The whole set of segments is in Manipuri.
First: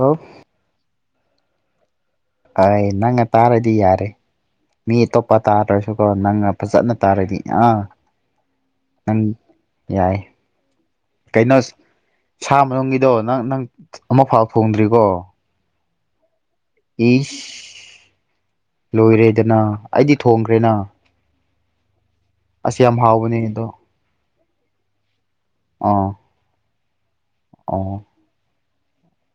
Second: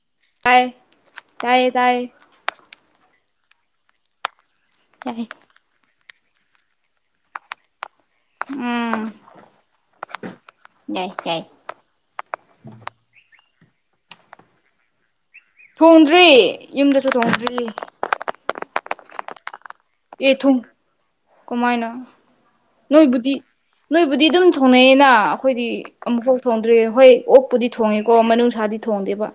ꯑꯣ ꯇꯌꯦ ꯇꯥꯏꯌꯦ ꯑꯩ ꯅꯪꯅ ꯇꯥꯔꯗꯤ ꯌꯥꯔꯦ ꯃꯤ ꯌꯥꯏ ꯑꯇꯣꯞꯄ ꯇꯥꯗ꯭ꯔꯁꯨ ꯀꯣ ꯅꯪ ꯑꯐ ꯆꯠꯅ ꯇꯥꯔꯗꯤ ꯑꯥ ꯎꯝ ꯅꯪ ꯌꯥꯏ ꯌꯥꯏ ꯌꯥꯏ ꯀꯩꯅꯣ ꯁꯥ ꯃꯅꯨꯡꯒꯤꯗꯣ ꯅꯪ ꯅꯪ ꯑꯃꯨꯛ ꯐꯥꯎ ꯐꯣꯡꯗ꯭ꯔꯤꯀꯣ ꯊꯣꯡꯗ꯭ꯔꯤ ꯌꯨꯝꯗꯁꯨ ꯊꯣꯡꯗ꯭ꯔꯤ ꯂꯨꯣꯏꯔꯦꯗꯅ ꯑꯦ ꯊꯨꯡ ꯀꯃꯥꯏꯅ ꯑꯁ ꯌꯥꯝ ꯅꯣꯏꯕꯨꯗꯤ ꯍꯥꯎꯕꯅꯦ ꯑꯗꯣ ꯅꯣꯏꯕꯨꯗꯤ ꯑꯗꯨꯝ ꯊꯣꯡꯅꯩꯑꯌꯦꯅ ꯑꯩꯈꯣꯏꯗꯤ ꯑꯥ ꯑꯃꯨꯛꯐꯥꯎ ꯊꯣꯡꯗ꯭ꯔꯦ ꯍꯣꯏ ꯑꯣꯛꯄꯨꯗꯤ ꯑꯣ ꯊꯣꯡꯉꯦꯀꯣ ꯃꯅꯨꯡꯁꯥꯗꯤ ꯊꯣꯡꯗꯦꯕ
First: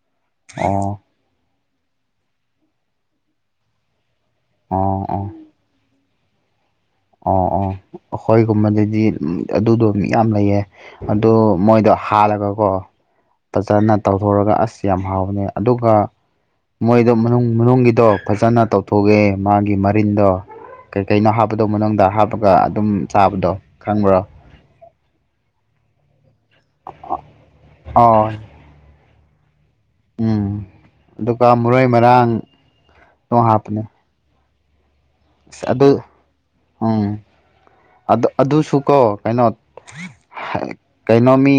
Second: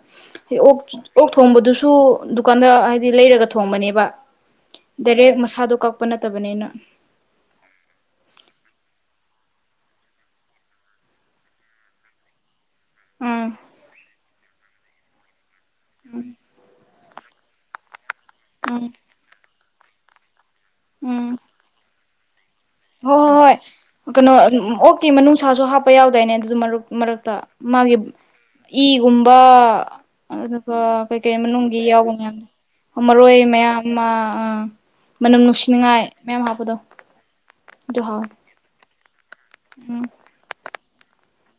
ꯑꯣꯛ ꯑꯣ ꯑꯣꯛ ꯊꯣꯡꯕꯗꯨꯁꯨ ꯗꯨꯀꯥꯟꯗ ꯍꯥꯏꯗꯤ ꯂꯩꯔꯒ ꯊꯣꯡꯕꯅꯦꯕ ꯑꯣ ꯑꯣ ꯑ ꯀꯛꯄ ꯅꯠꯇꯕꯅꯤꯅ ꯑꯣ ꯑꯣ ꯑꯩꯈꯣꯏꯒꯨꯝꯕꯗꯗꯤ ꯑꯗꯨꯗꯣ ꯌꯥꯝ ꯂꯩꯌꯦ ꯑꯗꯨ ꯃꯣꯏꯗ ꯍꯥꯜꯂꯒꯀꯣ ꯎꯝ ꯐꯖꯅ ꯇꯧꯊꯣꯔꯒ ꯑꯁ ꯌꯥꯝ ꯍꯥꯎꯅꯦ ꯑꯗꯨꯒ ꯃꯣꯏꯗꯣ ꯃꯅꯨꯡ ꯃꯅꯨꯡꯒꯤꯗꯣ ꯐꯖꯅ ꯎꯝ ꯇꯧꯊꯣꯛꯑꯦ ꯃꯥꯒꯤ ꯃꯔꯤꯟꯗꯣ ꯀꯩ ꯀꯩꯅꯣ ꯍꯥꯞꯄꯗꯧ ꯃꯅꯨꯡꯗ ꯍꯥ ꯍ ꯍꯣꯏ ꯍꯣꯏ ꯀꯩꯅꯣ ꯤ ꯃꯅꯨꯡꯅꯨꯡꯁꯥꯁꯨ ꯍꯥꯞꯄ ꯌꯥꯎꯗꯥꯏꯅꯦ ꯑꯗꯨ ꯃꯔꯛ ꯃꯔꯛꯇ ꯃꯥꯒꯤ ꯑꯣ ꯏꯒꯨꯝꯕ ꯎꯝ ꯑꯗꯨꯒ ꯀꯩꯀꯩ ꯑꯗꯨꯒ ꯃꯅꯨꯡꯒꯤ ꯃꯔꯣꯏ ꯌꯥꯎꯕ ꯃꯔꯥꯡ ꯃꯌꯥꯝꯗ ꯂꯣ ꯃꯔꯣꯏ ꯃꯌꯥꯝ ꯍꯥꯞꯄꯅꯦ ꯑꯃ ꯑꯥ ꯃꯅꯝ ꯅꯨꯡꯁꯤꯅꯤꯡꯉꯥꯏ ꯃꯌꯥꯝ ꯍꯥꯞꯄꯗꯣ ꯑꯗꯨ ꯍꯥꯎꯋꯦ ꯑꯗꯨꯁꯨ ꯀꯣ ꯀꯩꯅꯣ ꯎꯝ ꯀꯩꯅꯣ ꯃꯤ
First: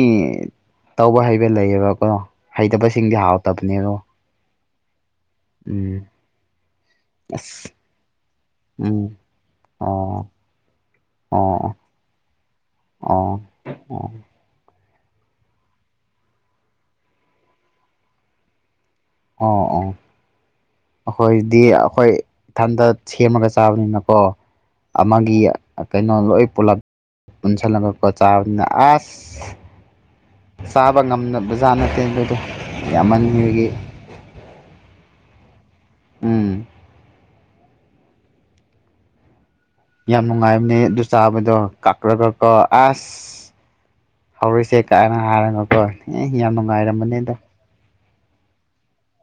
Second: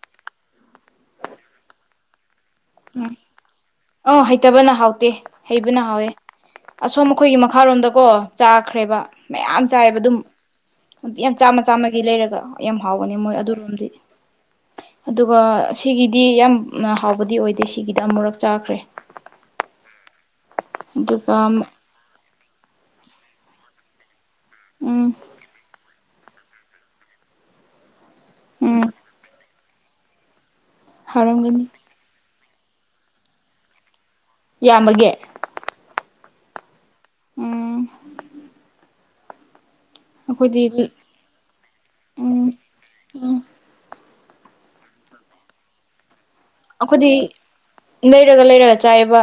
ꯇꯧꯕ ꯍꯩꯕ ꯂꯩꯌꯦꯕꯀꯣ ꯎꯝ ꯍꯩꯇꯕꯁꯤꯡꯗꯤ ꯍꯥꯎꯇꯕꯅꯦꯔꯣ ꯑ ꯍꯩꯇꯕꯅ ꯍꯥꯎꯇꯦ ꯍꯩꯕꯅ ꯍꯥꯎꯋꯦ ꯑꯁꯣꯝ ꯑꯩꯈꯣꯏꯒꯤ ꯑꯁ ꯃꯈꯥꯔꯣꯝꯗꯀꯣ ꯆꯥꯈ꯭ꯔꯦꯕ ꯎꯝ ꯃꯌꯥꯝ ꯆꯥꯏꯑꯕ ꯑꯗꯨꯝ ꯑꯣ ꯌꯥꯝ ꯆꯥꯝꯃ ꯑꯣ ꯆꯥꯝꯃꯒꯤ ꯂꯩꯔꯒ ꯌꯥꯝ ꯍꯥꯎꯒꯅꯤ ꯃꯣꯏ ꯑꯣ ꯑꯗꯨꯔꯣꯝꯗꯤ ꯑꯣ ꯑꯗꯨꯒ ꯁꯤꯒꯤꯗꯤ ꯌꯥꯝ ꯍꯥꯎꯕꯗꯤ ꯑꯣꯏꯗꯦ ꯁꯤꯒꯤꯗꯤ ꯑꯃꯨꯔꯛ ꯆꯥꯈ꯭ꯔꯦ ꯑꯣ ꯑꯣ ꯑꯗꯨꯒ ꯑꯩꯈꯣꯏꯗꯤ ꯑꯩꯈꯣꯏ ꯏꯊꯟꯇ ꯁꯦꯝꯃꯒ ꯆꯥꯕꯅꯤꯅꯀꯣ ꯎꯝ ꯑꯃꯒꯤ ꯀꯩꯅꯣ ꯂꯣꯏ ꯄꯨꯂꯞ ꯄꯨꯟꯁꯤꯜꯂꯄ ꯆꯥꯕꯅꯤꯅ ꯎꯝ ꯑꯁ ꯆꯥꯕ ꯉꯝꯗꯅꯕ ꯍꯥꯎꯔꯝꯒꯅꯤ ꯕꯖꯥ ꯅꯠꯇꯦ ꯑꯗꯨꯗꯣ ꯌꯥꯝꯃꯕꯒꯤ ꯌꯥꯝꯃꯒꯦ ꯎꯝ ꯎꯝ ꯌꯥꯝ ꯑꯩꯈꯣꯏꯗꯤ ꯅꯨꯡꯉꯥꯏꯕꯅꯤ ꯑꯗꯨ ꯆꯥꯕꯗꯣ ꯀꯛꯀ꯭ꯔ ꯎꯝ ꯀꯛꯀ ꯑꯁ ꯎꯝ ꯍꯧꯔꯤꯁꯦ ꯀꯥꯏꯅ ꯍꯥꯏꯔꯅꯀꯣ ꯑꯦ ꯌꯥꯝ ꯑꯩꯈꯣꯏꯗꯤ ꯅꯨꯡꯉꯥꯏꯔꯝꯕꯅꯦꯗ ꯂꯩꯔꯒ ꯂꯩꯔꯒ ꯆꯥꯏꯑꯕ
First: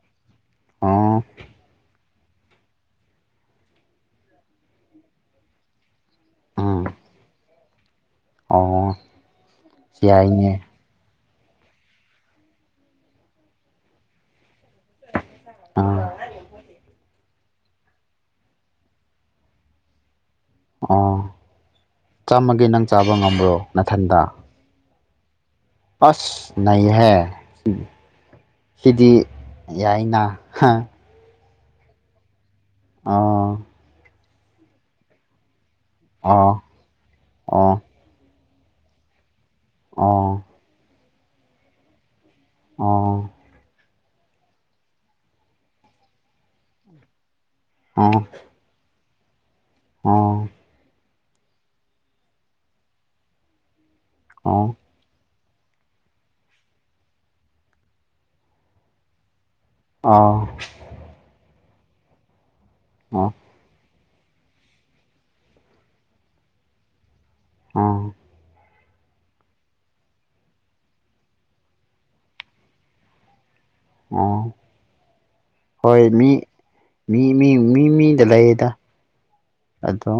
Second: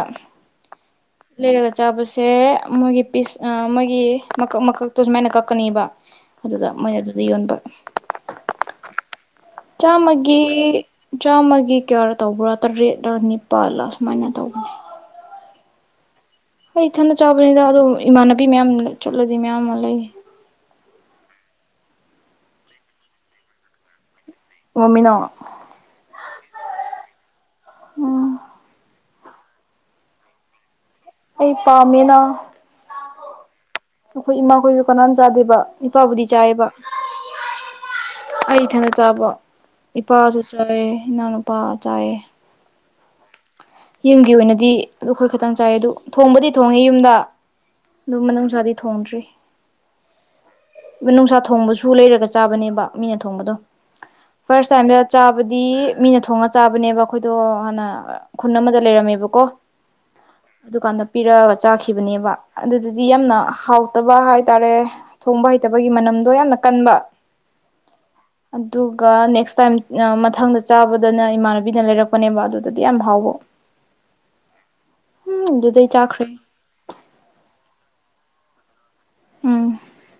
ꯑꯣ ꯂꯩꯔꯒ ꯆꯥꯄꯁ ꯁꯦ ꯃꯣꯏꯒꯤ ꯄꯤꯁ ꯃꯣꯏꯒꯤ ꯃꯀꯛ ꯃꯀꯛꯇꯣ ꯁꯨꯃꯥꯏꯅ ꯀꯛꯀꯅꯤꯕ ꯑꯗꯨꯗ ꯎꯝ ꯃꯣꯏꯅ ꯑꯗꯨꯗ ꯌꯣꯟꯕ ꯑꯣ ꯆ ꯃꯥꯒ ꯌꯥꯏꯅꯦ ꯆꯥꯝꯃꯒꯤ ꯀꯌꯥꯔ ꯇꯧꯕ꯭ꯔꯥ ꯇꯔꯦꯠꯂꯥ ꯅꯤꯄꯥꯜꯂꯥ ꯁꯨꯃꯥꯏꯅ ꯇꯧꯕꯥ ꯑ ꯍꯣꯏ ꯏꯊꯟꯗ ꯆꯥꯎꯕꯅꯤꯗ ꯑꯗꯨꯝ ꯏꯃꯥꯟꯅꯕꯤ ꯃꯌꯥꯝ ꯆꯠꯂꯗꯤ ꯃꯌꯥꯝ ꯑꯃ ꯂꯩ ꯑꯣ ꯆꯥꯝꯃꯒꯦ ꯅꯪ ꯆꯥꯕ ꯉꯝꯕ꯭ꯔꯣ ꯃꯊꯟꯗ ꯃꯃꯤꯟꯅꯣꯡ ꯑꯁ ꯅ ꯍꯥꯏ ꯎꯝ ꯁꯤꯗꯤ ꯌꯥꯏꯅ ꯑꯩ ꯄꯃꯦꯅꯥ ꯑꯥ ꯑꯩꯈꯣꯏ ꯏꯃꯥꯈꯣꯏꯁꯨ ꯀꯅꯥꯝ ꯆꯥꯗꯦꯕ ꯏꯄꯥꯕꯨꯗꯤ ꯑꯣ ꯆꯥꯏꯌꯦꯕ ꯑꯣ ꯑꯩ ꯊꯅ ꯆꯥꯕ ꯑꯣ ꯏꯄꯥꯁꯨ ꯆꯥꯏꯌꯦ ꯏꯅꯥꯎꯅꯨꯄꯥ ꯆꯥꯏꯌꯦ ꯑ ꯌꯨꯝꯒꯤ ꯑꯣꯏꯅꯗꯤ ꯑꯗꯨ ꯑꯩꯈꯣꯏ ꯈꯇꯪ ꯆꯥꯏ ꯑꯗꯨ ꯊꯣꯡꯕꯗꯤ ꯊꯣꯡꯉꯦ ꯌꯨꯝꯗ ꯑꯣ ꯑꯗꯨꯝ ꯃꯅꯪꯖꯥꯗꯤ ꯊꯣꯡꯅꯗ꯭ꯔꯤ ꯑꯣ ꯅꯨꯡꯁꯥ ꯊꯣꯡꯕꯁꯨ ꯂꯩꯔꯒ ꯆꯥꯕꯅꯦꯕ ꯃꯤꯅ ꯊꯣꯡꯕꯗꯣ ꯐꯥꯔꯁ ꯑꯣ ꯇꯥꯏꯝꯗ ꯆꯥ ꯍꯥꯏꯕꯗꯤ ꯃꯤꯅ ꯊꯣꯡꯉ ꯆꯥꯕꯅꯦꯕ ꯑꯩꯈꯣꯏꯗꯣ ꯍꯥꯟꯅ ꯈꯨꯟ ꯑꯃꯗ ꯂꯩꯔꯝꯃꯦꯕꯀꯣ ꯑꯥ ꯑꯗꯨꯀꯥꯟꯗ ꯄꯤꯔꯛꯑꯒ ꯆꯥꯈꯤꯕꯅꯦꯕ ꯑꯗꯨꯗꯨꯗꯤ ꯑꯣ ꯌꯥꯝꯅ ꯍꯥꯎ ꯍꯇꯕ ꯍꯥꯏꯇꯥꯔꯦ ꯊꯣꯡꯕ ꯍꯩꯇꯕꯒꯤ ꯃꯅꯝꯗꯣ ꯌꯥꯝꯅ ꯀꯟꯕ ꯑ ꯑꯗꯨꯒ ꯅꯦꯛꯁ ꯇꯥꯏꯝ ꯃꯊꯪꯗ ꯆꯥꯕꯗꯅ ꯏꯃꯥꯟꯅꯕꯤꯅ ꯂꯩꯔꯛꯄꯅꯦꯕ ꯑꯗꯨꯗꯗꯤ ꯌꯥꯝ ꯍꯥꯎꯕ ꯑꯣ ꯎꯝ ꯑꯗꯨꯗꯩ ꯍꯣꯏ ꯆꯥꯈ꯭ꯔꯦ ꯃꯤ ꯃꯤ ꯃꯤ ꯃꯤ ꯃꯤꯗ ꯂꯩ ꯎꯝ ꯑꯗꯣ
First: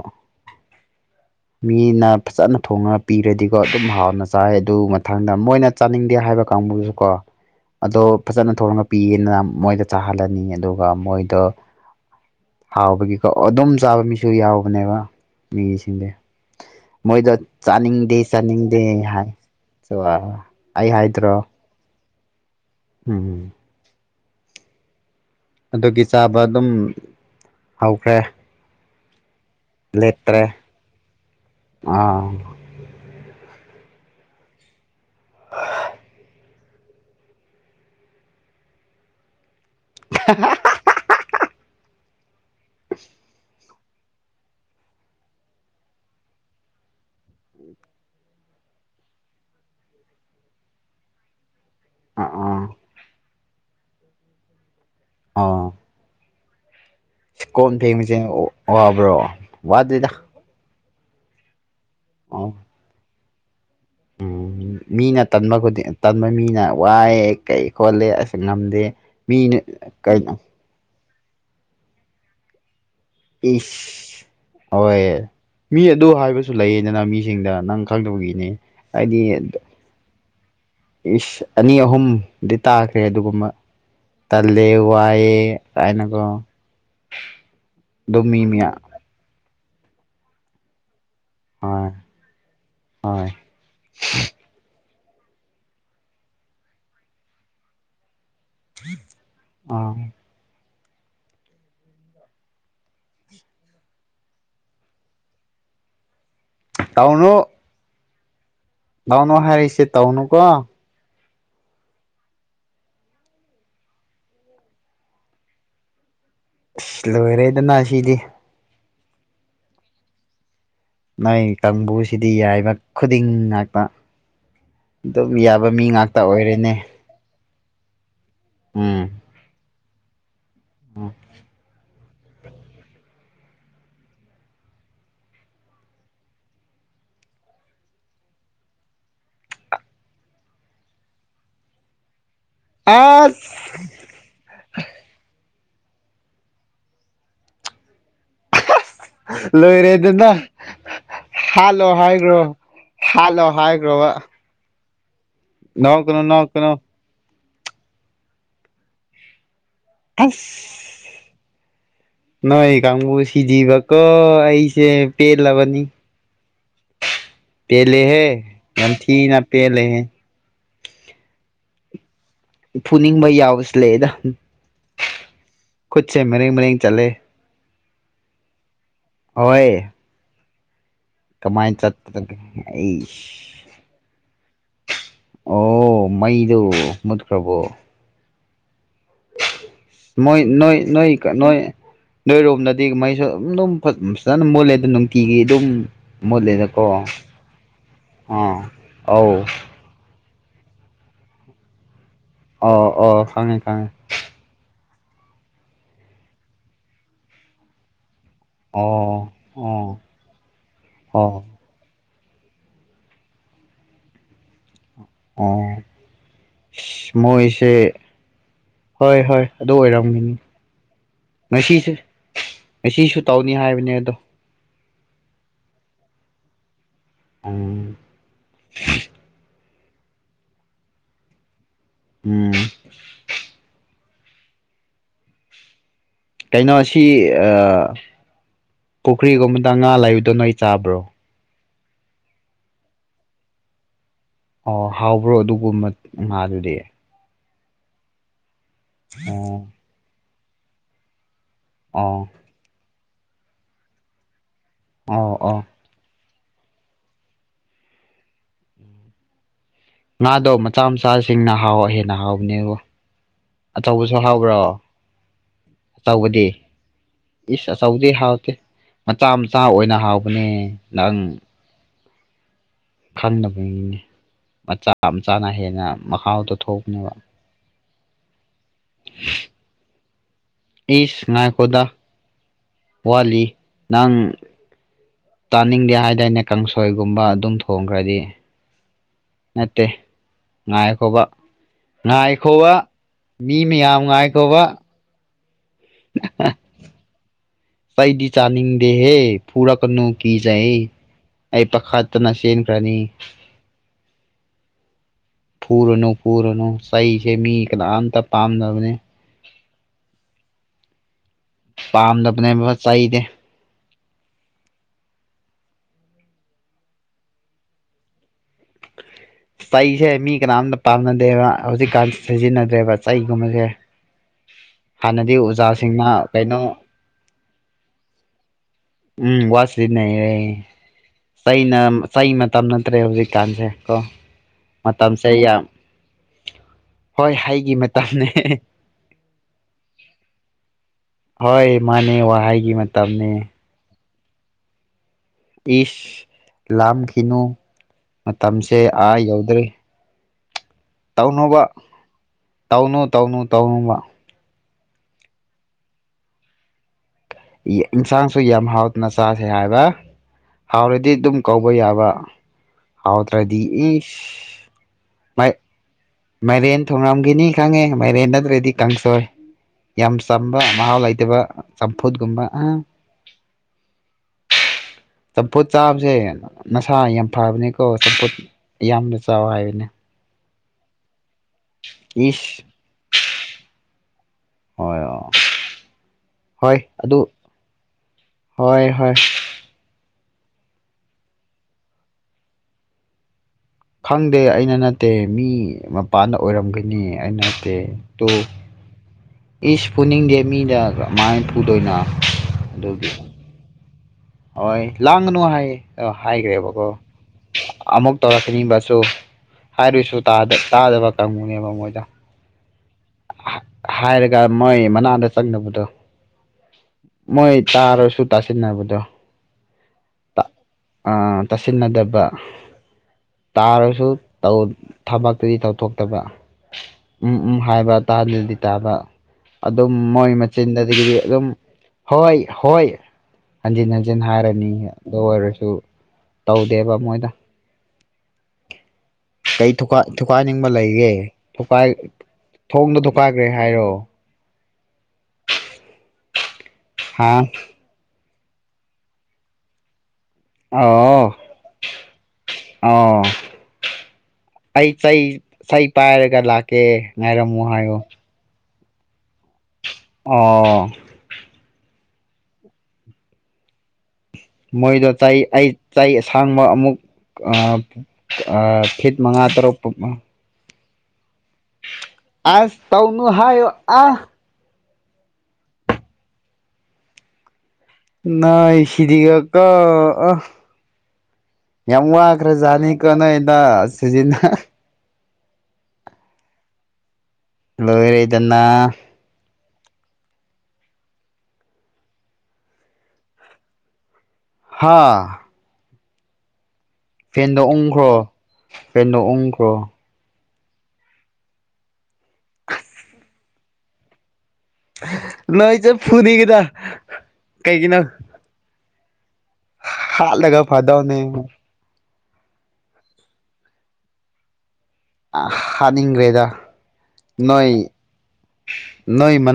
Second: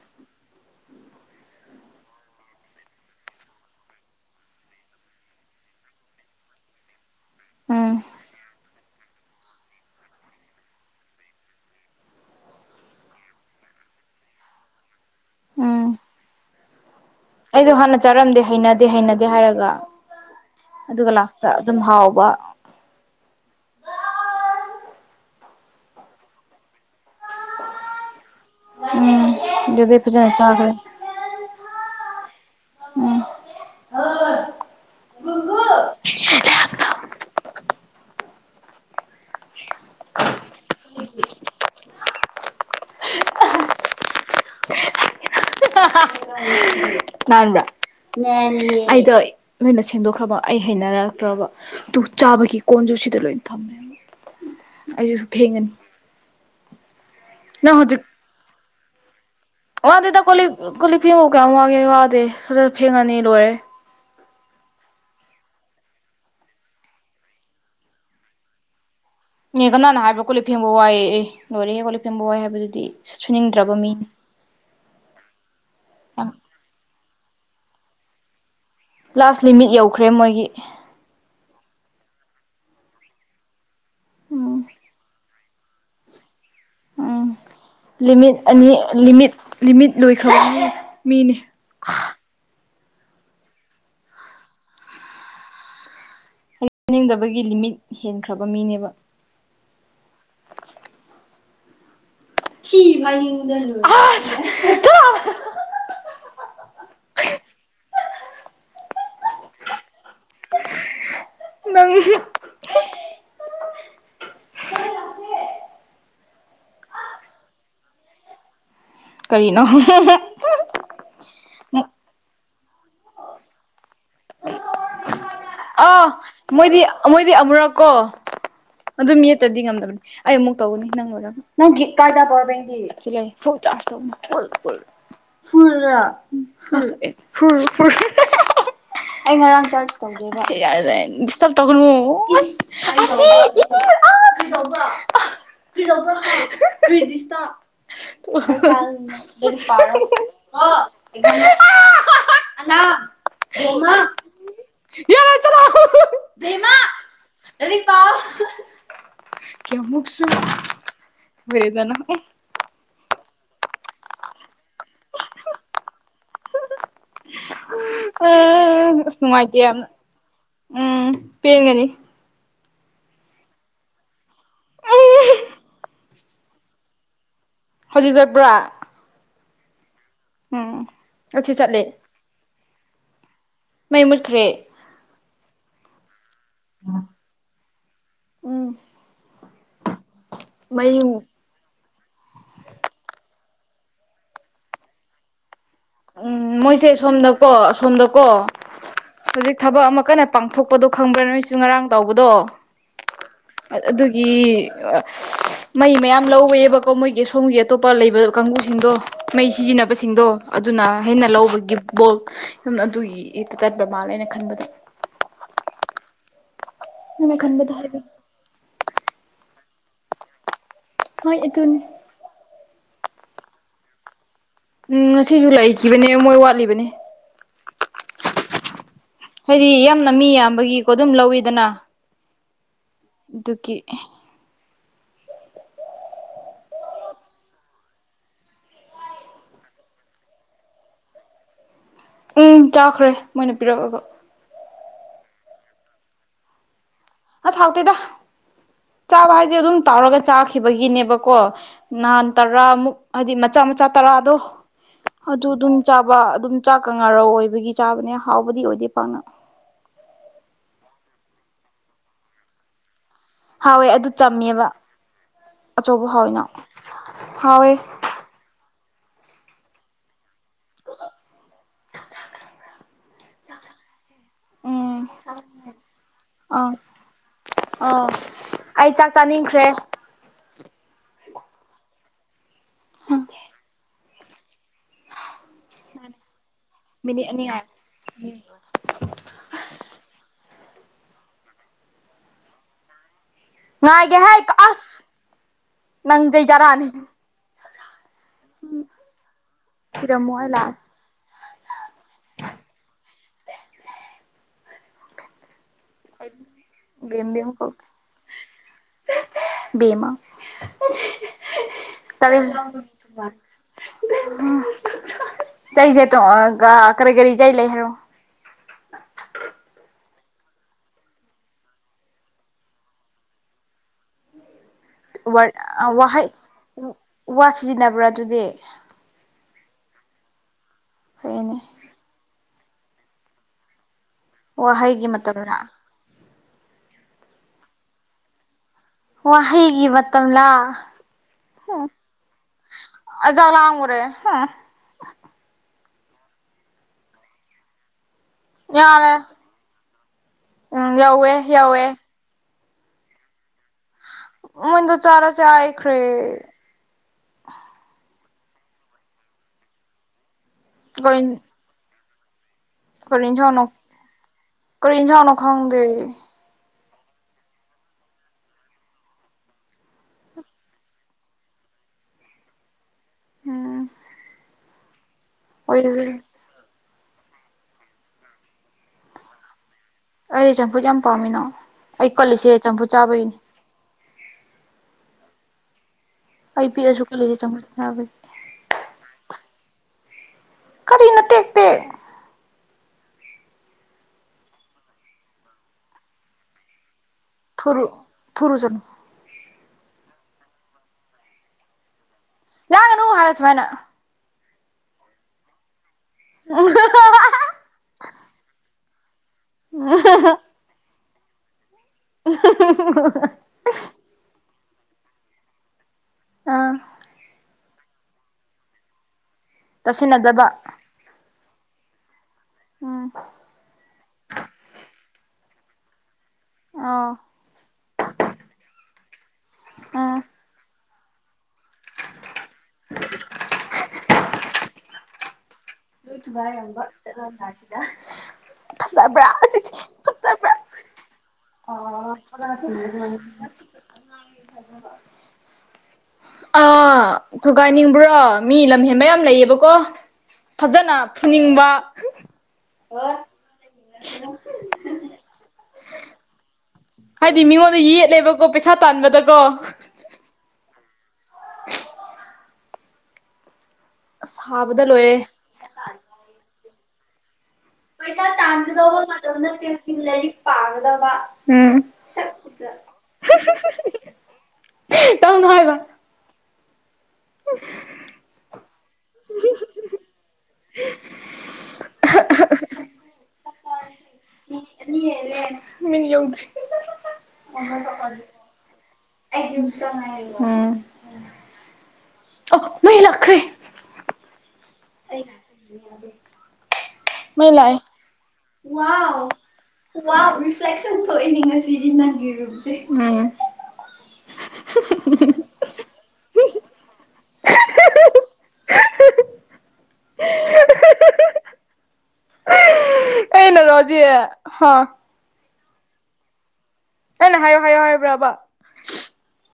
ꯃꯤꯅ ꯐꯖꯅ ꯊꯣꯡꯉꯒ ꯄꯤꯔꯗꯤꯀꯣ ꯑꯗꯨꯝ ꯍꯥꯎꯅ ꯆꯥꯏ ꯑꯗꯨ ꯃꯊꯪꯗ ꯃꯣꯏꯅ ꯆꯥꯅꯤꯡꯗꯦ ꯍꯥꯏ ꯍꯥꯏꯕ ꯀꯥꯡꯕꯨꯣ ꯎꯝ ꯑꯣ ꯐꯖꯅ ꯊ ꯄꯤꯌꯦꯅ ꯃꯣꯏꯗ ꯆꯥꯍꯜꯂꯅꯤ ꯑꯗꯨꯒ ꯃꯣꯏꯗ ꯍꯥꯎꯕꯒꯤꯀꯣ ꯑꯗꯨꯝ ꯆꯥꯕ ꯃꯤꯁꯨ ꯌꯥꯎꯕꯅꯦꯕ ꯎꯝ ꯃꯤꯁꯤꯡꯗꯤꯦ ꯃꯣꯏꯗꯣ ꯑꯩꯗꯣ ꯍꯥꯟꯅ ꯆꯥꯅꯤꯡꯗꯦ ꯆꯥꯔꯝꯗꯦ ꯆꯥꯅꯤꯡꯗꯦ ꯍꯩꯅꯗꯦ ꯍꯩꯅꯗꯦ ꯍꯥꯏ ꯍꯥꯏꯔꯒ ꯑꯩ ꯑꯗꯨꯒ ꯍꯥꯏꯗ꯭ꯔꯣ ꯂꯥꯁꯇ ꯑꯗꯨꯝ ꯍꯥꯎꯕ ꯎꯝ ꯑꯗꯨꯒꯤ ꯆꯥꯕ ꯑꯗꯨꯝ ꯍꯧꯈ꯭ꯔꯦ ꯎꯝ ꯗꯤ ꯂꯦꯞꯇ꯭ꯔꯦ ꯄꯖꯤꯅꯦꯁꯒ ꯑꯥ ꯎꯝ ꯑ ꯍ [unintelligible] ꯑ ꯅꯥꯟꯕ꯭ꯔꯥ ꯑꯩꯗ ꯅꯣꯏꯅ ꯁꯦꯡꯗꯣꯛꯈ꯭ꯔꯕ ꯑꯩ ꯍꯩꯅꯔꯛꯇ꯭ꯔꯕ ꯇꯨ ꯑ ꯆꯥꯕꯒꯤ ꯑꯥ ꯀꯣꯟꯖꯨꯁꯤꯗ ꯂꯣꯏ ꯊꯝꯃꯦ ꯑꯩꯁꯨ ꯊꯦꯡꯒꯅꯤ ꯀꯣꯟ ꯐꯦꯡꯕꯁꯦ ꯋꯥꯕ꯭ꯔꯣ ꯋꯥꯗꯦꯗ ꯀꯣꯂꯤ ꯀꯣꯂꯤ ꯐꯦꯡꯒꯣ ꯀꯌꯥꯦ ꯋꯥꯗꯦ ꯑꯣ ꯁ ꯐꯦꯡꯉꯅꯤ ꯂꯣꯏꯔꯦ ꯎꯝ ꯃꯤꯅ ꯇꯟꯕ ꯈꯨꯗꯤꯡ ꯇꯟꯕ ꯃꯤꯅ ꯋꯥꯏꯑꯦ ꯀꯩ ꯈꯣꯠꯂꯦ ꯑꯁꯨ ꯉꯝꯗꯦ ꯃꯤꯅ ꯏ ꯀ ꯅꯅ ꯍꯥꯏꯕ ꯀꯩꯅꯣ ꯀꯣꯂꯤꯞ ꯐꯦꯡꯕ ꯋꯥꯏ ꯂꯣꯏꯔꯦꯍꯦ ꯀꯣꯂꯤꯞ ꯐꯦꯡꯕ ꯋꯥꯏ ꯍꯥꯏꯕꯗꯨꯗꯤ ꯁꯨꯅꯤꯡꯗ꯭ꯔꯕ ꯃꯤꯅꯤ ꯏꯁ ꯍꯣꯏ ꯃꯤ ꯑꯗꯨ ꯌꯥꯝ ꯍꯥꯏꯕꯁꯨ ꯂꯩꯌꯦꯗꯅ ꯃꯤ ꯁꯤꯡꯗ ꯅꯪ ꯈꯪꯗꯕꯒꯤꯅꯤ ꯂꯥꯁ ꯂꯤꯃꯤꯠ ꯌꯧꯈ꯭ꯔꯦ ꯃꯣꯏꯒꯤ ꯏꯁ ꯑꯅꯤ ꯑꯍꯨꯝꯗꯤ ꯇꯥꯈ꯭ꯔꯦ ꯑꯗꯨꯒꯨꯝꯕ ꯎꯝ ꯇꯜꯂꯦ ꯋꯥꯑ ꯇꯥꯏꯅꯀꯣ ꯎꯝ ꯂꯤꯃꯤꯠ ꯑꯅꯤ ꯂꯤꯃꯤꯠ ꯂꯤꯃꯤꯠ ꯂꯣꯏꯈ꯭ꯔꯣ ꯃꯤꯅꯤ ꯍꯣꯏ ꯍꯥꯏꯖꯅꯤꯡꯗꯕꯒꯤ ꯂꯤꯃꯤꯠ ꯍꯦꯟꯈ꯭ꯔꯕ ꯃꯤꯅꯦꯕ ꯑꯥ ꯁꯤ ꯏ ꯂꯥꯎꯅꯨ ꯍꯥꯏꯔꯁꯦ ꯇꯥꯎꯅꯨ ꯀꯣ ꯃꯪꯁꯤ ꯁ꯭ꯂ ꯑꯣꯏꯔꯗꯅ ꯁꯤꯩꯗꯤꯦ ꯀꯔꯤꯅꯣ ꯅꯣꯏ ꯀꯥꯡꯕꯨꯁꯤꯗꯤ ꯌꯥꯏꯕ ꯈꯨꯗꯤꯡ ꯉꯥꯛꯄ ꯑ ꯃꯣꯏꯗꯤ ꯃꯣꯏꯗꯤ ꯑꯃꯔꯛ ꯀꯣ ꯎꯝ ꯑꯗꯨ ꯃꯤꯌꯦꯠꯇꯗꯤ ꯉꯝꯗꯕꯅꯤ ꯑꯩ ꯑꯃꯨꯛ ꯇꯧꯒꯅꯤ ꯅꯪ ꯂꯣꯏꯔꯝ ꯅꯪꯒꯤ ꯀꯥꯏꯗ ꯄꯔꯕꯗꯤ ꯐꯨ ꯆꯥ ꯐꯨ ꯐ ꯐ꯭ꯔꯥ ꯑꯩ ꯉꯔꯥꯡ ꯆꯥꯔꯖ ꯇꯧ ꯗꯤꯁꯇꯔ ꯇꯧ ꯑ ꯄꯖꯄ ꯗꯤꯁ [inaudible] ꯂꯣꯏꯔꯦꯗꯅ ꯍꯥꯠꯂꯣ ꯍꯥꯏꯈ꯭ꯔꯣ ꯍꯥꯠꯂꯣ [unintelligible] ꯅꯧ ꯀꯅꯣ ꯅꯧ ꯀꯩꯅꯣ ꯑꯗꯨꯔꯤ ꯄꯥꯎ ꯑꯁ [unintelligible] ꯀꯪꯕꯨ ꯁꯤꯖꯤꯕ ꯀꯣ ꯑꯩꯁꯦ ꯄꯦ ꯂꯕꯅꯤ ꯑꯦ ꯌꯥꯝ ꯊꯤꯅ ꯁꯉꯥꯏꯇꯌꯥꯅ ꯄꯦꯜꯂꯦꯍꯦ ꯎꯝ ꯄꯦꯟꯒꯅꯤ ꯄꯨꯅꯤꯡꯕ ꯌꯥꯎꯁ ꯂꯩꯗ ꯄꯨ ꯃꯔꯤ ꯃꯅ ꯆꯂꯦ ꯍꯧꯖꯤꯛ ꯆꯠꯄ꯭ꯔꯥ ꯍꯣꯏ ꯎꯝ ꯑꯁꯤ ꯀꯃꯥꯏꯅ ꯆꯠꯂꯦ ꯆꯠꯇꯒꯦ ꯑꯩ ꯃꯩ ꯃꯨꯠꯈ꯭ꯔꯦ ꯑꯣ ꯃꯩꯗꯨ ꯃꯗꯀ꯭ꯔꯕꯣ ꯎꯝ ꯃꯣꯏ ꯅꯣꯏ ꯅꯣꯏ ꯃꯌꯨꯝ ꯅꯣꯏ ꯅꯣꯏꯔꯣꯝꯅꯗꯤ ꯃꯣꯏꯁꯨ ꯁ ꯑꯗꯨꯝ ꯐꯖꯅ ꯃꯣꯜꯂꯦ ꯑꯗꯨꯣ ꯅꯨꯡꯇꯤꯒꯤ ꯑꯗꯨꯝ ꯎꯝ ꯃꯣꯏꯁꯦ ꯃꯨꯠꯂꯦꯗꯀꯣ ꯁꯣꯝꯗꯀꯣ ꯑꯁꯣꯝꯗꯀꯣ ꯑꯥ ꯑꯧ ꯍꯧꯖꯤꯛ ꯊꯕꯛ ꯑꯃ ꯀꯟꯅ ꯄꯥꯡꯊꯣꯛꯄꯗꯣ ꯈꯪꯕ꯭ꯔꯥ ꯅꯣꯏꯁꯨ ꯉꯔꯥꯡ ꯇꯧꯕꯗꯣ ꯑꯧ ꯑꯣ ꯈꯪꯉꯦ ꯈꯪꯉꯦ ꯑꯗꯨꯒꯤ ꯃꯩ ꯃꯌꯥꯝ ꯂꯧꯋꯦꯕꯀꯣ ꯃꯣꯏꯒꯤ ꯁꯣꯝꯒꯤ ꯑꯇꯣꯞꯄ ꯂꯩꯕ ꯀꯥꯡꯕꯨꯨꯁꯤꯡꯗꯣ ꯑꯣ ꯃꯩ ꯑꯣ ꯁꯤꯖꯤꯟꯅꯕꯁꯤꯡꯗꯣ ꯑꯗꯨꯅ ꯍꯦꯟꯅ ꯑꯣ ꯂꯧꯕꯒꯤ ꯐꯠꯕꯣꯜ ꯁꯨꯝ ꯑꯗꯨꯒꯤ ꯏꯛꯇ ꯆꯠꯄ꯭ꯔ ꯃꯥꯜꯂꯦꯅ ꯈꯟꯕꯗꯣ ꯑꯣ ꯅꯪꯅ ꯈꯟꯕꯗꯣ ꯃꯣꯏꯁꯦ ꯍꯥꯏꯕꯥꯅꯦ ꯍꯣꯏ ꯍꯣꯏ ꯑꯗꯨ ꯑꯣꯏꯔꯝꯒꯅꯤ ꯍꯣꯏ ꯏꯇ ꯉꯁꯤꯁꯨ ꯉꯁꯤꯁꯨ ꯇꯧꯅꯤ ꯍꯥꯏꯕꯅꯦ ꯑꯗꯣ ꯎꯝ ꯉꯁꯨ ꯂꯩꯈꯤꯕꯅꯦ ꯃꯣꯏ ꯋꯥꯠꯂꯤꯕꯅꯦ ꯑ ꯍꯥꯏꯗꯤ ꯌꯥꯝꯅ ꯃꯤ ꯌꯥꯝꯕꯒꯤꯀꯣ ꯑꯗꯨꯝ ꯂꯧꯋꯤꯗꯅ ꯎꯝ ꯗꯨꯒꯤꯈꯤ ꯀꯩꯅꯣꯁꯤ ꯄꯨꯈ꯭ꯔꯤꯒꯨꯝꯕꯗ ꯉꯥ ꯂꯩꯕꯗꯣ ꯅꯣꯏ ꯆꯥꯕ꯭ꯔꯣ ꯎꯝ ꯆꯥꯈ꯭ꯔꯦ ꯃꯣꯏꯅ ꯄꯤꯔꯛꯑꯒꯣ ꯑꯣ ꯍꯥꯎꯕ꯭ꯔꯣ ꯑꯗꯨꯒꯨꯝꯕ ꯉꯥꯗꯨꯗꯤ ꯑꯁ ꯍꯥꯎꯇꯦꯗ ꯆꯥꯕ ꯍꯥꯏꯁꯦ ꯑꯣ ꯑꯗꯨꯝ ꯇꯥꯎꯔꯒ ꯆꯥꯈꯤꯕꯒꯤꯅꯦꯕꯀꯣ ꯅꯍꯥꯟ ꯑꯣ ꯇꯔꯥꯃꯨꯛ ꯍꯥꯏꯗꯤ ꯃꯆꯥ ꯃꯆꯥ ꯇꯔꯥꯗꯣ ꯑꯣ ꯑꯗꯨ ꯑꯣ ꯑꯗꯨꯝ ꯆꯥꯕ ꯑꯗꯨꯝ ꯆꯥꯛꯀ ꯉꯥꯔꯧ ꯑꯣꯏꯕꯒꯤ ꯆꯥꯕꯅꯦ ꯍꯥꯎꯕꯗꯤ ꯑꯣꯏꯗꯦ ꯄꯥꯛꯅ ꯉꯥꯗꯣ ꯃꯆꯥ ꯃꯆꯥꯁꯤꯡꯅ ꯍꯥꯎ ꯍꯦꯟꯅ ꯍꯥꯎꯕꯅꯦꯕ ꯍꯥꯎꯋꯦ ꯑꯗꯨ ꯑꯆꯧꯕꯁꯨ ꯍꯥꯎꯕ꯭ꯔꯣ ꯆꯝꯃꯦꯕ ꯑꯆꯧꯕ ꯍꯥꯎꯋꯤꯅ ꯑꯆꯥꯎꯕꯗ ꯏꯁ ꯍꯥꯎꯋꯦ ꯑꯆꯥꯎꯗ ꯍꯥꯥꯎ ꯃꯆꯥ ꯃꯆꯥ ꯑꯣꯏꯅ ꯍꯥꯎꯕꯅꯦ ꯅꯪ ꯈꯪꯗꯅꯕꯅꯤꯅꯦ ꯃꯆꯥ ꯎꯝ ꯃꯆꯥꯅ ꯍꯦꯟꯅ ꯃꯍꯥꯎꯗꯣ ꯊꯣꯛꯅꯦꯕ ꯑꯣ ꯑꯩ ꯆꯥꯛ ꯆꯥꯅꯤꯡꯈ꯭ꯔꯦ ꯏꯁ ꯉꯏꯀꯣꯗꯥ ꯋꯥꯂꯤ ꯅꯪ ꯇꯥꯅꯤꯡꯗꯦ ꯍꯥꯏꯗꯥꯅꯦ ꯀꯥꯡꯁꯣꯏꯒꯨꯝꯕ ꯃꯤꯅꯤꯠ ꯑꯅꯤ ꯑꯗꯨꯝ ꯉꯥꯏ ꯊꯣꯡꯈ꯭ꯔꯗꯤ ꯅꯠꯇꯦ ꯉꯥꯏꯈꯣꯕ ꯉꯥꯏꯈꯣꯕ ꯃꯤ ꯃꯌꯥꯝ ꯉꯥꯏꯒꯦ ꯍꯥꯏ ꯉꯥꯏꯈꯣꯕ ꯑꯁ ꯅꯪ ꯆꯩꯩꯖꯔꯛꯑꯅꯤ ꯄꯥꯏꯗꯤ ꯆꯥꯅꯤꯡꯗꯦ ꯍꯦ ꯐꯨꯔꯛꯀꯅꯨ ꯊꯤꯔꯝꯃꯣ ꯑꯩ ꯀꯤꯖꯩ ꯂꯥꯛꯑꯒꯦ ꯑꯩ ꯄꯈꯥꯠꯇꯅ ꯆ‌ꯦꯟꯈ꯭ꯔꯅꯤ ꯐꯨꯔꯨꯅꯨ ꯐꯨꯔꯨꯅꯨ ꯕꯦꯝ ꯏꯁꯩꯁꯦ ꯕꯦꯝ ꯃꯤ ꯀꯅꯥꯝꯇ ꯄꯥꯝꯅꯕꯅꯦ ꯕ‌ꯦꯝꯃꯥ ꯄꯥꯝꯗꯕꯅꯦꯕ ꯆꯩꯗꯤ [unintelligible] ꯆꯁ ꯇ ꯀꯔꯤ ꯀꯔꯤ ꯆꯩ ꯂꯩ ꯍꯥꯏꯔꯣ [unintelligible] ꯆꯩꯁꯦ ꯃꯤ ꯀꯅꯥꯝꯇ ꯄꯥꯝꯅꯗꯦꯕ ꯍꯧꯖꯤꯛꯀꯥꯟ ꯁꯤꯖꯤꯟꯅꯗ꯭ꯔꯦꯕ ꯆꯩꯒꯨꯝꯕꯁꯦ ꯍꯥꯟꯅꯗꯤ ꯑꯣꯖꯥꯁꯤꯡꯅ ꯋꯥꯍꯩ ꯀꯩꯅꯣ ꯋꯥ ꯁꯤꯖꯤꯟꯅꯕ꯭ꯔꯥ ꯑꯗꯨꯗꯤ ꯎꯝ ꯋꯥꯠꯁꯤꯗꯤꯟꯅꯩꯔꯦ ꯐꯩꯅꯦ ꯆꯩꯅ ꯆꯩ ꯃꯇꯝ ꯅꯠꯇ꯭ꯔꯦ ꯍꯧꯖꯤꯛꯀꯥꯟꯁꯦ ꯀꯣ ꯋꯥꯍꯩꯒꯤ ꯃꯇꯝꯁꯦ ꯌꯥꯝ ꯃꯇꯝꯂꯥ ꯍꯣꯏ ꯍꯥꯏꯈꯤ ꯃꯇꯝꯅꯤꯅꯦ ꯋꯥ ꯍꯩꯒꯤꯕ ꯃꯇꯝꯝꯂ ꯍꯣꯏ ꯃꯥꯅꯦ ꯋꯥꯍꯩꯒꯤ ꯃꯇꯝꯅꯤ ꯍꯥ ꯏꯁ ꯂꯥꯝꯈꯤꯅꯨ ꯃꯇꯝꯁꯦ ꯌꯥꯔꯦ ꯑꯥ ꯌꯧꯗ꯭ꯔꯔꯤ ꯎꯝ ꯌꯥꯎꯋꯦ ꯌꯥꯎꯋꯦ ꯇꯧꯅꯨ ꯇꯧꯅꯨ ꯇꯧꯅꯨꯕ ꯃꯣꯏꯗ ꯆꯔꯥ ꯆꯩꯦ ꯑꯈ ꯔꯦ ꯏꯟꯁꯥꯡꯁꯨ ꯌꯥꯝ ꯍꯥꯎꯗꯅ ꯆꯥꯁꯦ ꯍꯥꯏꯕ ꯍꯥꯎꯔꯗꯤ ꯑꯗꯨꯝ ꯀꯩ ꯀꯧꯕ ꯌꯥꯕ ꯀꯔꯤ ꯍꯥꯎꯗ꯭ꯔꯗꯤ ꯏꯟꯁꯥꯡꯅꯣ ꯏꯁ ꯀꯔꯤ ꯏꯟꯁꯥꯡꯅꯣ ꯃꯥꯏ ꯈꯪꯗꯦ ꯃꯥꯏꯔꯦꯟ ꯊꯣꯉꯝꯒꯤꯅꯤ ꯈꯪꯉꯦ ꯃꯥꯏꯔꯦꯟ ꯅꯠꯇ꯭ꯔꯗꯤ ꯀꯥꯡꯁꯣꯏ ꯌꯥꯝ ꯆꯝꯕ ꯃꯍꯥꯎ ꯂꯩꯇꯕ ꯆꯝꯐꯨꯠꯒꯨꯝꯕ ꯑ ꯎꯝ ꯆꯝꯐꯨꯠ ꯆꯥꯕꯁꯦ ꯑꯣꯏꯖꯔꯦ ꯅꯁꯥ ꯌꯥꯝ ꯐꯕꯅꯤꯀꯣ ꯆꯝꯐꯨꯠ ꯌꯥꯝꯅ ꯆꯥꯎ ꯍꯥꯏꯕꯅꯤ ꯑꯩꯗꯤ ꯆꯝꯐꯨ ꯌꯥꯝ ꯄꯥꯝꯃꯤꯅꯣ ꯑꯩ ꯀꯜꯂꯤꯁꯦ ꯏꯁ ꯆꯝꯐꯨꯠ ꯆꯥꯕꯒꯤꯅꯦ ꯍꯣꯏ ꯑꯣ ꯍꯣꯏ ꯑꯗꯨ ꯀꯜꯂꯤꯁꯦ ꯆꯝꯐꯨꯠ ꯆꯥꯕꯒꯤ ꯍꯣꯏ ꯍꯣꯏ ꯀꯔꯤ ꯅ ꯇꯦꯛꯇꯦꯛ ꯈꯪꯗꯦ ꯑꯩꯅ ꯅꯠꯇꯦ ꯃꯤ ꯃꯄꯥꯟꯗ ꯑꯣꯏꯔꯝꯒꯅꯤ ꯑꯠꯇ ꯐꯨꯔꯨ ꯇꯣ ꯐꯨꯔꯨꯖꯅꯨ ꯏꯁ ꯄꯨꯅꯤꯡꯗꯦ ꯃꯤꯗ ꯀꯃꯥꯏꯅ ꯄꯨꯨꯗꯣꯏꯅꯣ ꯌꯥꯒꯅꯨ ꯍꯔꯥꯏꯁꯨ ꯋꯥꯅꯦ ꯍꯣꯏ ꯂꯥꯡꯒꯅꯨ ꯍꯥꯏ ꯍꯥꯏꯈ꯭ꯔꯦꯕꯀꯣ ꯑꯃꯨꯛ ꯇꯧꯔꯛꯀꯅꯤꯡꯕ ꯁꯨ ꯍꯥꯏꯔꯤꯁꯨ ꯇꯥꯗꯕ ꯀꯥꯡꯕꯨꯨꯅꯦꯕ ꯃꯣꯏꯗ [unintelligible] ꯍꯥꯏꯔꯒ ꯃꯣꯏ ꯃꯅꯥꯛꯇ ꯆꯪꯅꯕꯗꯣ ꯑꯥ ꯇꯥꯔ ꯁꯨ ꯇꯁꯤꯟ ꯅꯥꯗꯕꯗꯣ ꯇꯁꯤꯟꯅꯗꯕ ꯇꯥꯁꯤꯟꯅꯗꯕ ꯇꯥꯔꯁꯨ ꯊꯕꯛꯇꯨꯗꯤ ꯇꯧꯊꯣꯛꯇꯕ ꯑꯥꯎ ꯎꯝ ꯎꯝ ꯍꯥꯏꯕ ꯇꯥꯗꯤ ꯇꯥꯕ ꯑꯗꯨꯝ ꯎꯝ ꯃꯣꯏ ꯃꯆꯤꯟꯗ ꯑꯗꯒꯤꯗꯤ ꯑꯗꯨꯝ ꯍꯣꯏ ꯍꯣꯏ ꯍꯟꯖꯤꯟ ꯍꯟꯖꯤꯟ ꯍꯥꯏꯔꯅꯤ ꯑꯗꯨ ꯑꯣꯏꯔꯁꯤ ꯌꯠ ꯏꯌꯥꯝꯝꯕ ꯆꯠ ꯂꯁꯤꯗ [unintelligible] ꯀꯩ ꯐꯖꯕ꯭ꯔꯥ ꯊꯨꯀꯥꯏꯅꯤꯡꯕ ꯂꯩꯒꯦꯥꯏ ꯊꯣꯡꯗ ꯊꯨꯀꯥꯏꯈ꯭ꯔꯦ ꯍꯥꯏꯔꯣ [unintelligible] ꯑꯗꯨ ꯑꯥ ꯍꯥ ꯊꯨꯒꯥꯏꯅꯤꯡꯕ꯭ꯔꯣ ꯃꯤ ꯂꯝꯍꯦꯟꯕ ꯌꯥꯝ ꯂꯩꯌꯦꯕꯀꯣ ꯐꯖꯅ ꯑꯣ ꯐꯨꯅꯤꯡꯕ ꯑꯣ ꯑꯩ ꯁꯩ ꯁꯍꯤ ꯄꯥꯔꯔꯦꯒ ꯂ ꯍꯥꯏꯗꯤ ꯃꯤꯉꯣꯟꯗ ꯌꯦꯠꯂꯦꯕꯀꯣ ꯄꯩꯁꯥ ꯇꯥꯟꯕꯗꯀꯣ ꯑꯣ꯫ [unintelligible] ꯑꯁ ꯁꯥꯕꯗ ꯃꯣꯏꯗ ꯂꯣꯏꯔꯦ ꯇꯥꯏ ꯑꯩ ꯇꯥꯏ ꯑꯁꯥꯡꯕ ꯑꯃꯨꯛ ꯄꯩꯁꯥ ꯇꯥꯟꯒꯗꯧꯕ ꯐꯤꯠ ꯃꯉꯥ ꯃꯇꯝꯗ ꯇꯔꯨꯛ ꯇꯦꯟꯁꯤꯜꯂꯔꯤ ꯄꯥꯒꯗꯕ꯫ ꯁꯛꯁꯤꯒ ꯑꯁ ꯇꯧꯅꯨ ꯍꯥꯏꯌꫭ ꯑ꯫ ꯇꯩꯅꫭ ꯍꯥꯏꯕ꯫ ꯅꯣꯏ ꯁꯤꯗꯤꯒꯀꯣ ꯑ ꯌꯥꯝ ꯋꯥꯈ꯭ꯔꯖꯥꯅꯤ ꯀꫭ ꯅꫭꯏꯗꫭ ꯁꯤꯖꯤꯟꯅ꯫ [unintelligible] [unintelligible] ꯑꫭ ꯂꯣꯏꯔꯦꯗꯅ ꯃꯩ ꯂꯥꯛꯈ꯭ꯔꯦ꯫ ꯍꯥ ꯑꯩ ꯃ ꯐꯦꯟꯗꯣ ꯂꯥꯛ ꯎꯪꯈ꯭ꯔꯣ ꯐꯦꯟꯗꯣ ꯎꯪꯈ꯭ꯔꯣ ꯑꯦ ꯐꯦꯛꯁꯟ ꯊꯣꯛꯏꯅꯦ ꯉꯁꯤꯗꯤ ꯅꯪꯒꯤ ꯔꯨꯞꯁꯦ ꯎꯝ ꯅꯣꯏ ꯆꯦ ꯐꯨꯅꯤꯒꯗ ꯀꯩꯒꯤꯅ ꯍꯥ ꯂꯩꯒ ꯐꯥꯗꯅꯦ ꯑꯩꯩꯅ ꯔꯣꯖꯤ ꯍꯥ ꯍꯥꯅꯤꯡꯈ꯭ꯔꯦꯗ ꯑꯩꯅ ꯍꯥꯏꯌꯣ ꯍꯥꯏꯌꯣ ꯅꯣꯏ ꯍꯥꯏꯕ꯭ꯔꯕ ꯅꯣꯏ ꯃ